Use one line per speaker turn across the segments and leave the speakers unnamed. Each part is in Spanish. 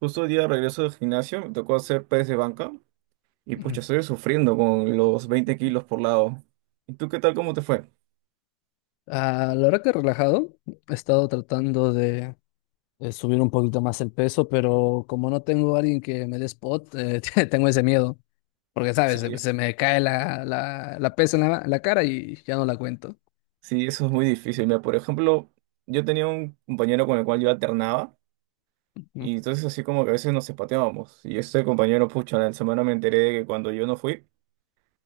Justo hoy día regreso del gimnasio me tocó hacer press de banca y
Ujú.
pucha, estoy sufriendo con los 20 kilos por lado. ¿Y tú qué tal? ¿Cómo te fue?
A la hora que he relajado, he estado tratando de subir un poquito más el peso, pero como no tengo a alguien que me dé spot, tengo ese miedo. Porque, ¿sabes? Se,
Sí,
se me cae la pesa en la cara y ya no la cuento.
sí, eso es muy difícil. Mira, por ejemplo, yo tenía un compañero con el cual yo alternaba
Ujú,
y entonces así como que a veces nos zapateábamos. Y este compañero, pucha, en la semana me enteré de que cuando yo no fui,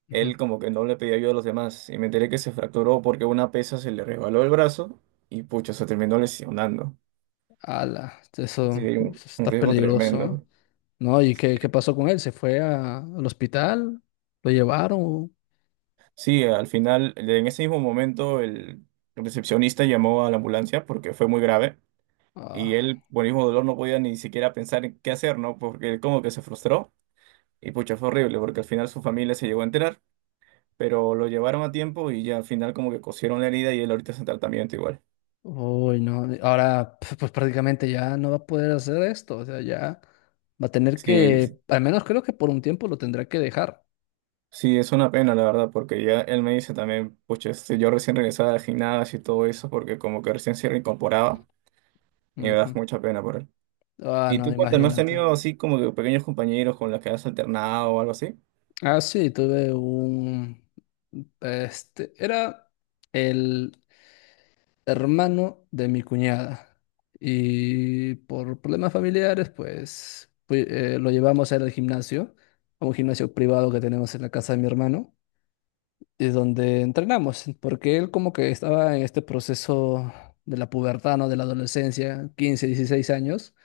ujú.
él como que no le pedía ayuda a los demás y me enteré que se fracturó porque una pesa se le resbaló el brazo y pucha, se terminó lesionando.
Ala, eso,
Sí, un
eso
un
está
riesgo
peligroso, ¿eh?
tremendo.
¿No? ¿Y
Sí.
qué pasó con él? ¿Se fue al hospital? ¿Lo llevaron?
Sí, al final, en ese mismo momento, el recepcionista llamó a la ambulancia porque fue muy grave y
Ah.
él, por el mismo dolor, no podía ni siquiera pensar en qué hacer, ¿no? Porque él como que se frustró y pucha, fue horrible porque al final su familia se llegó a enterar, pero lo llevaron a tiempo y ya al final como que cosieron la herida y él ahorita está en tratamiento igual.
Uy, no, ahora pues prácticamente ya no va a poder hacer esto, o sea, ya va a tener
Sí,
que,
sí,
al menos creo que por un tiempo lo tendrá que dejar.
sí, es una pena, la verdad, porque ya él me dice también, pucha, yo recién regresaba al gimnasio y todo eso porque como que recién se reincorporaba y me da
Ujú.
mucha pena por él.
Ah,
Y
no,
tú cuéntame, ¿has
imagínate.
tenido así como que pequeños compañeros con los que has alternado o algo así?
Ah, sí, tuve un, era el hermano de mi cuñada y por problemas familiares, pues lo llevamos a ir al gimnasio, a un gimnasio privado que tenemos en la casa de mi hermano. Y donde entrenamos, porque él como que estaba en este proceso de la pubertad, ¿no? De la adolescencia, 15, 16 años,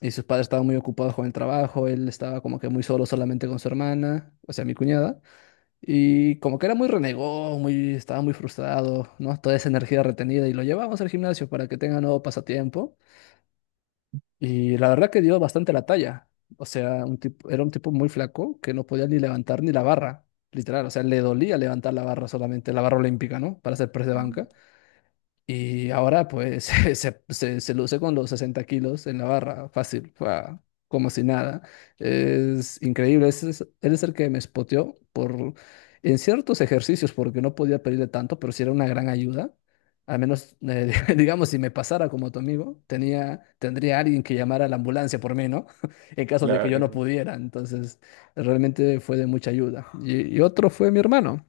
y sus padres estaban muy ocupados con el trabajo, él estaba como que muy solo solamente con su hermana, o sea, mi cuñada, y como que era muy renegón, estaba muy frustrado, ¿no? Toda esa energía retenida, y lo llevamos al gimnasio para que tenga nuevo pasatiempo. Y la verdad que dio bastante la talla. O sea, era un tipo muy flaco que no podía ni levantar ni la barra, literal. O sea, le dolía levantar la barra solamente, la barra olímpica, ¿no? Para hacer press de
Ah,
banca. Y ahora pues se luce con los 60 kilos en la barra, fácil, fua, como si nada. Es increíble, él es el que me spoteó en ciertos ejercicios, porque no podía pedirle tanto, pero sí era una gran ayuda. Al menos, digamos, si me pasara como tu amigo, tendría alguien que llamara a la ambulancia por mí, ¿no? En caso de que yo
claro,
no
eso
pudiera. Entonces, realmente fue de mucha ayuda. Y otro fue mi hermano.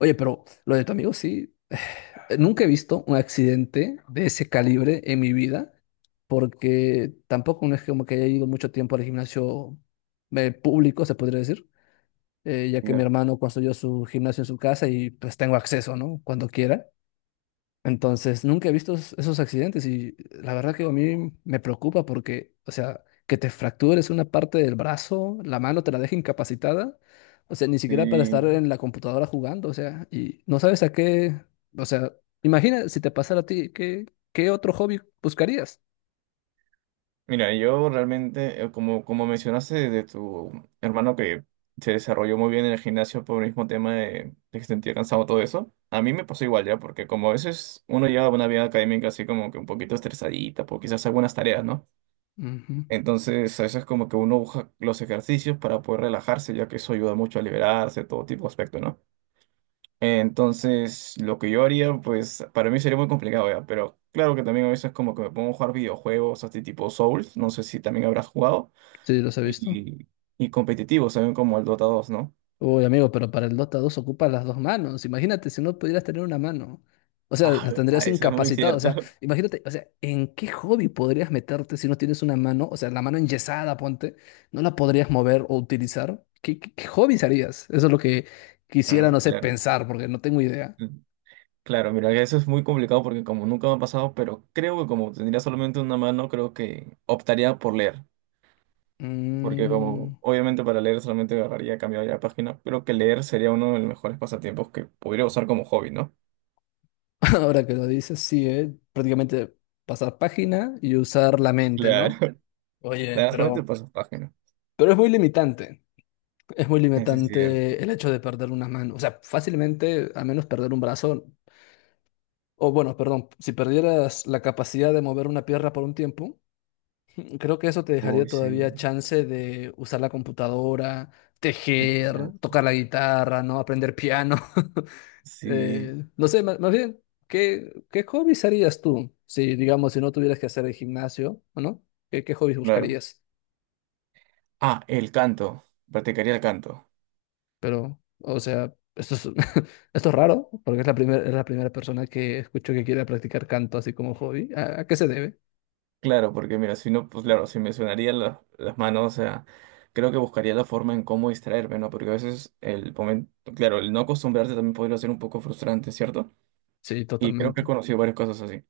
Oye, pero lo de tu amigo sí. Nunca he visto un accidente de ese calibre en mi vida, porque tampoco no es como que haya ido mucho tiempo al gimnasio público, se podría decir, ya
sí,
que mi
no,
hermano construyó su gimnasio en su casa y pues tengo acceso, ¿no? Cuando quiera. Entonces, nunca he visto esos accidentes y la verdad que a mí me preocupa porque, o sea, que te fractures una parte del brazo, la mano te la deja incapacitada, o sea, ni siquiera para estar
sí.
en la computadora jugando, o sea, y no sabes a qué, o sea, imagina si te pasara a ti, ¿qué otro hobby buscarías?
Mira, yo realmente, como, como mencionaste de tu hermano que se desarrolló muy bien en el gimnasio por el mismo tema de que se sentía cansado todo eso, a mí me pasó igual ya, porque como a veces uno lleva una vida académica así como que un poquito estresadita, por quizás algunas tareas, ¿no?
Ujú,
Entonces, a veces como que uno busca los ejercicios para poder relajarse, ya que eso ayuda mucho a liberarse, todo tipo de aspecto, ¿no? Entonces, lo que yo haría, pues para mí sería muy complicado, ¿ya? Pero claro que también a veces como que me pongo a jugar videojuegos, así tipo Souls, no sé si también habrás jugado,
sí, los he visto.
y, y competitivos también como el Dota 2, ¿no?
Uy, amigo, pero para el Dota 2 ocupas las dos manos. Imagínate si no pudieras tener una mano. O sea,
Ah,
las tendrías
verdad, eso es muy
incapacitadas. O
cierto.
sea, imagínate, o sea, ¿en qué hobby podrías meterte si no tienes una mano? O sea, la mano enyesada, ponte, no la podrías mover o utilizar. ¿Qué hobbies harías? Eso es lo que quisiera, no
Mm.
sé,
Claro.
pensar, porque no tengo idea.
Mm. Claro, mira, eso es muy complicado porque como nunca me ha pasado, pero creo que como tendría solamente una mano, creo que optaría por leer, porque
Mm,
como obviamente para leer solamente agarraría, cambiaría la página, pero que leer sería uno de los mejores pasatiempos que podría usar como hobby, ¿no?
ahora que lo dices, sí, ¿eh? Prácticamente pasar página y usar la mente, ¿no?
Claro. Le
Oye,
das cuenta y
pero,
pasas página.
pero es muy limitante. Es muy
Eso es
limitante
cierto.
el hecho de perder una mano. O sea, fácilmente, a menos perder un brazo, o bueno, perdón, si perdieras la capacidad de mover una pierna por un tiempo, creo que eso te dejaría
Uy,
todavía
sí.
chance de usar la computadora,
Eso es
tejer,
cierto.
tocar la guitarra, ¿no? Aprender piano.
Sí,
No sé, más bien, ¿qué hobbies harías tú? Si, digamos, si no tuvieras que hacer el gimnasio, ¿o no? ¿Qué hobbies
claro.
buscarías?
Ah, el canto. Practicaría el canto.
Pero, o sea, esto es raro, porque es la primera persona que escucho que quiere practicar canto así como hobby. ¿A qué se debe?
Claro, porque mira, si no, pues claro, si me sonarían la- las manos, o sea, creo que buscaría la forma en cómo distraerme, ¿no? Porque a veces el momento, claro, el no acostumbrarte también podría ser un poco frustrante, ¿cierto?
Sí,
Y creo que he
totalmente.
conocido varias cosas así.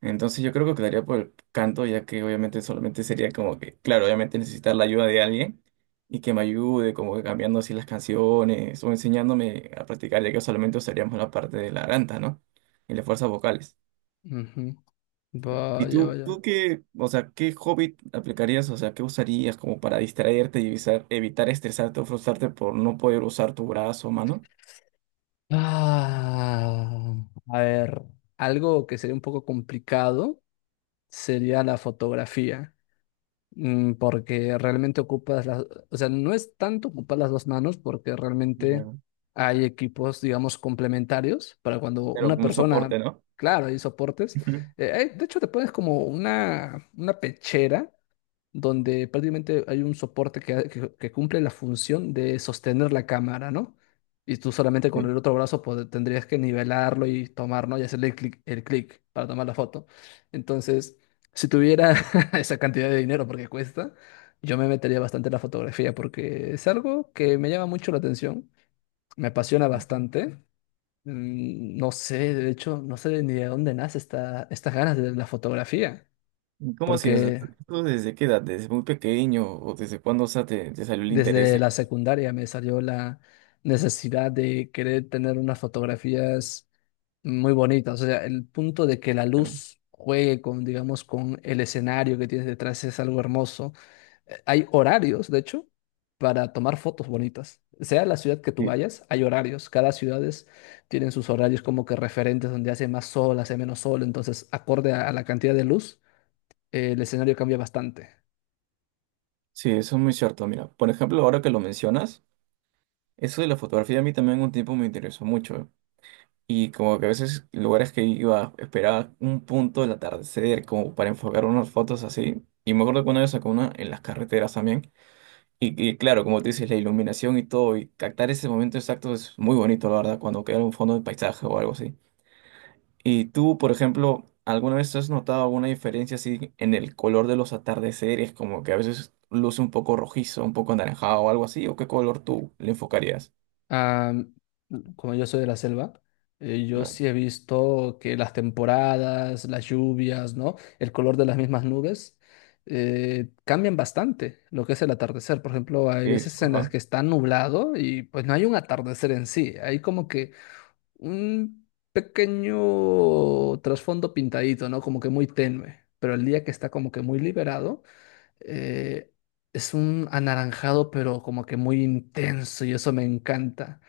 Entonces yo creo que quedaría por el canto, ya que obviamente solamente sería como que, claro, obviamente necesitar la ayuda de alguien y que me ayude como que cambiando así las canciones o enseñándome a practicar, ya que solamente usaríamos la parte de la garganta, ¿no? Y las fuerzas vocales.
Ujú.
¿Y tú,
Vaya,
claro, tú
vaya.
qué, o sea, qué hobby aplicarías, o sea, qué usarías como para distraerte y evitar estresarte o frustrarte por no poder usar tu brazo o mano?
Ah, a ver, algo que sería un poco complicado sería la fotografía, porque realmente ocupas las, o sea, no es tanto ocupar las dos manos porque realmente
Claro.
hay equipos, digamos, complementarios para cuando
Pero
una
como un soporte,
persona,
¿no?
claro, hay soportes.
Ujú.
De hecho, te pones como una pechera donde prácticamente hay un soporte que cumple la función de sostener la cámara, ¿no? Y tú solamente con
Sí.
el otro brazo tendrías que nivelarlo y tomar, ¿no? Y hacerle el clic para tomar la foto. Entonces, si tuviera esa cantidad de dinero, porque cuesta, yo me metería bastante en la fotografía, porque es algo que me llama mucho la atención, me apasiona bastante. No sé, de hecho, no sé ni de dónde nace estas ganas de la fotografía,
¿Cómo así? O sea,
porque
¿tú desde qué edad? ¿Desde muy pequeño? ¿O desde cuándo, o sea, te salió el interés?
desde
¿De
la secundaria me salió la necesidad de querer tener unas fotografías muy bonitas. O sea, el punto de que la
claro?
luz juegue con, digamos, con el escenario que tienes detrás es algo hermoso. Hay horarios, de hecho, para tomar fotos bonitas. Sea la ciudad que tú
Sí,
vayas, hay horarios. Cada ciudades tienen sus horarios como que referentes donde hace más sol, hace menos sol. Entonces, acorde a la cantidad de luz, el escenario cambia bastante.
sí, eso es muy cierto. Mira, por ejemplo, ahora que lo mencionas, eso de la fotografía a mí también un tiempo me interesó mucho, ¿eh? Y como que a veces lugares que iba, esperaba un punto del atardecer como para enfocar unas fotos así. Y me acuerdo que una vez sacó una en las carreteras también. Y claro, como tú dices, la iluminación y todo, y captar ese momento exacto es muy bonito, la verdad, cuando queda un fondo de paisaje o algo así. Y tú, por ejemplo, ¿alguna vez has notado alguna diferencia así en el color de los atardeceres? Como que a veces luce un poco rojizo, un poco anaranjado o algo así, ¿o qué color tú le enfocarías?
Ah, como yo soy de la selva, yo
Claro.
sí he visto que las temporadas, las lluvias, ¿no? El color de las mismas nubes cambian bastante lo que es el atardecer. Por ejemplo, hay veces
Eso,
en las
ajá.
que está nublado y pues no hay un atardecer en sí. Hay como que un pequeño trasfondo pintadito, ¿no? Como que muy tenue. Pero el día que está como que muy liberado, eh, es un anaranjado, pero como que muy intenso y eso me encanta,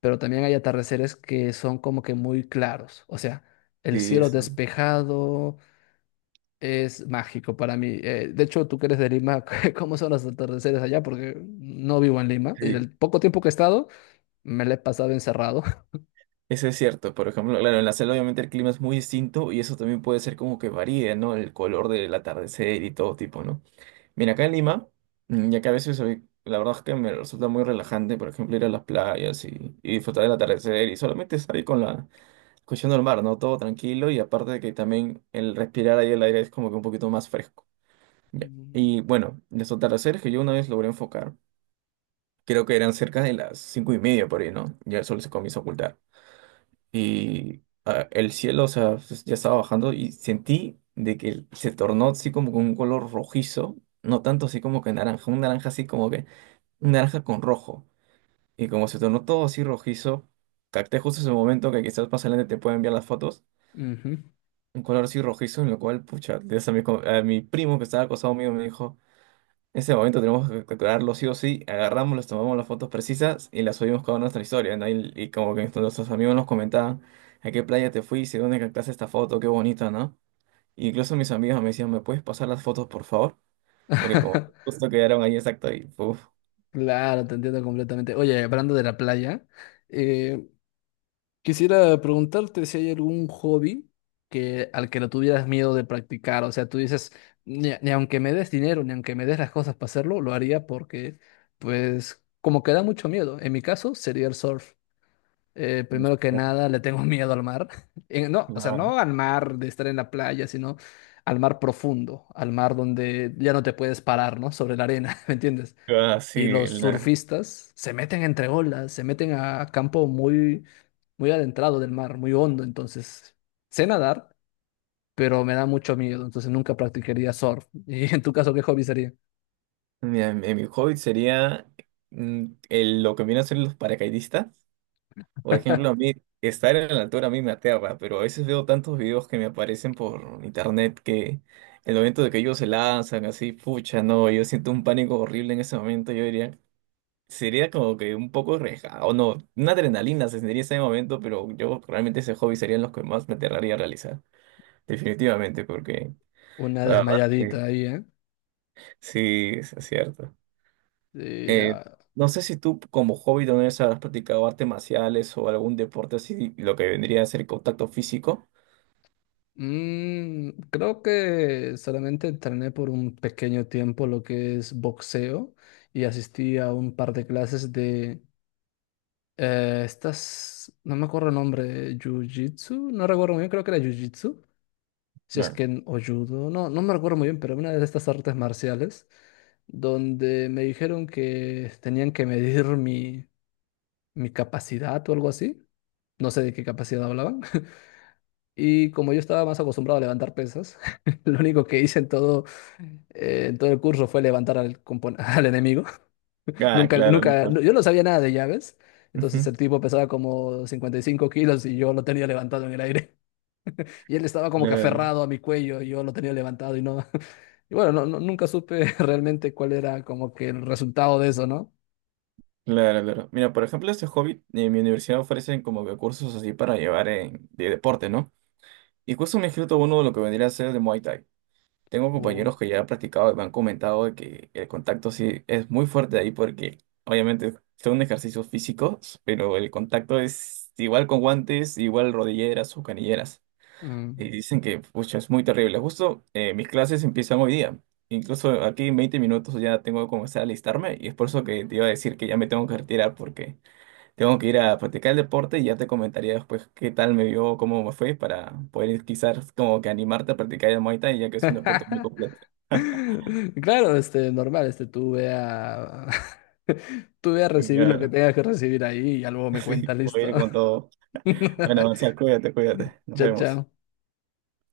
pero también hay atardeceres que son como que muy claros. O sea, el
Sí,
cielo
eso.
despejado es mágico para mí. De hecho, tú que eres de Lima, ¿cómo son los atardeceres allá? Porque no vivo en Lima y
Sí.
el poco tiempo que he estado me lo he pasado encerrado.
Eso es cierto. Por ejemplo, claro, en la selva obviamente el clima es muy distinto y eso también puede ser como que varíe, ¿no? El color del atardecer y todo tipo, ¿no? Mira, acá en Lima, mm, ya que a veces soy- la verdad es que me resulta muy relajante, por ejemplo, ir a las playas y disfrutar del atardecer y solamente salir con la escuchando el mar, ¿no? Todo tranquilo y aparte de que también el respirar ahí el aire es como que un poquito más fresco. Ya.
Mm.
Y bueno, los atardeceres que yo una vez logré enfocar, creo que eran cerca de las 5:30 por ahí, ¿no? Ya el sol se comienza a ocultar. Y ah, el cielo, o sea, ya estaba bajando y sentí de que se tornó así como con un color rojizo, no tanto así como que naranja, un naranja así como que, un naranja con rojo. Y como se tornó todo así rojizo, capté justo ese momento que quizás más adelante te pueda enviar las fotos
Ujú.
un color así rojizo, en lo cual, pucha, de eso a mi, a mi primo que estaba acostado mío me dijo, ese momento tenemos que capturarlo sí o sí, agarramos, les tomamos las fotos precisas y las subimos cada una a nuestra historia, ¿no? Y como que nuestros amigos nos comentaban, ¿a qué playa te fuiste? ¿Dónde captaste esta foto? Qué bonita, ¿no? Y incluso mis amigos me decían, ¿me puedes pasar las fotos, por favor? Porque como justo quedaron ahí exacto y, puf,
Claro, te entiendo completamente. Oye, hablando de la playa, eh, Quisiera preguntarte si hay algún hobby que, al que no tuvieras miedo de practicar. O sea, tú dices, ni aunque me des dinero, ni aunque me des las cosas para hacerlo, lo haría porque, pues, como que da mucho miedo. En mi caso, sería el surf. Primero que nada, le tengo miedo al mar. No, o sea,
claro.
no al mar de estar en la playa, sino al mar profundo, al mar donde ya no te puedes parar, ¿no? Sobre la arena, ¿me entiendes?
Ah, sí,
Y los
la-
surfistas se meten entre olas, se meten a campo muy muy adentrado del mar, muy hondo, entonces sé nadar, pero me da mucho miedo, entonces nunca practicaría surf. ¿Y en tu caso qué hobby sería?
mira, mi hobby sería mm, lo que viene a ser los paracaidistas. Por ejemplo, a mí estar en la altura a mí me aterra, pero a veces veo tantos videos que me aparecen por internet que el momento de que ellos se lanzan así, pucha, no, yo siento un pánico horrible en ese momento, yo diría, sería como que un poco arriesgado, no, una adrenalina se sentiría en ese momento, pero yo realmente ese hobby serían los que más me aterraría a realizar, definitivamente, porque
Una
la verdad que
desmayadita ahí, ¿eh?
sí, es cierto.
Y,
Eh, no sé si tú como hobby también has practicado artes marciales o algún deporte así, lo que vendría a ser contacto físico.
creo que solamente entrené por un pequeño tiempo lo que es boxeo y asistí a un par de clases de estas, no me acuerdo el nombre, jiu-jitsu, no recuerdo muy bien, creo que era jiu-jitsu si es
Claro.
que en o judo, no, no me recuerdo muy bien, pero una de estas artes marciales, donde me dijeron que tenían que medir mi, mi capacidad o algo así. No sé de qué capacidad hablaban. Y como yo estaba más acostumbrado a levantar pesas, lo único que hice en todo el curso fue levantar al enemigo.
Ah,
Nunca,
claro, la
nunca, no-
parte.
yo no sabía nada de llaves. Entonces
Ujú.
el tipo pesaba como 55 kilos y yo lo tenía levantado en el aire. Y él estaba como que
Claro,
aferrado a mi cuello y yo lo tenía levantado y no. Y bueno, no, nunca supe realmente cuál era como que el resultado de eso, ¿no?
claro, claro. Mira, por ejemplo, este hobby, en mi universidad ofrecen como que cursos así para llevar en- de deporte, ¿no? Y justo me he inscrito a uno de lo que vendría a ser de Muay Thai. Tengo
Uh,
compañeros que ya han practicado y me han comentado de que el contacto sí es muy fuerte ahí porque obviamente son ejercicios físicos, pero el contacto es igual con guantes, igual rodilleras o canilleras.
mm.
Y dicen que, pucha, es muy terrible. Justo mis clases empiezan hoy día. Incluso aquí en 20 minutos ya tengo que comenzar a alistarme y es por eso que te iba a decir que ya me tengo que retirar porque tengo que ir a practicar el deporte y ya te comentaría después qué tal me vio, cómo me fue para poder quizás como que animarte a practicar el Muay Thai ya que es un deporte muy completo.
Claro, normal, tú ve a recibir lo que
Claro,
tengas que recibir ahí y ya luego me
sí,
cuentas,
voy a
listo.
ir con todo. Bueno, Marcial, cuídate, cuídate. Nos
Chao,
vemos.
chao.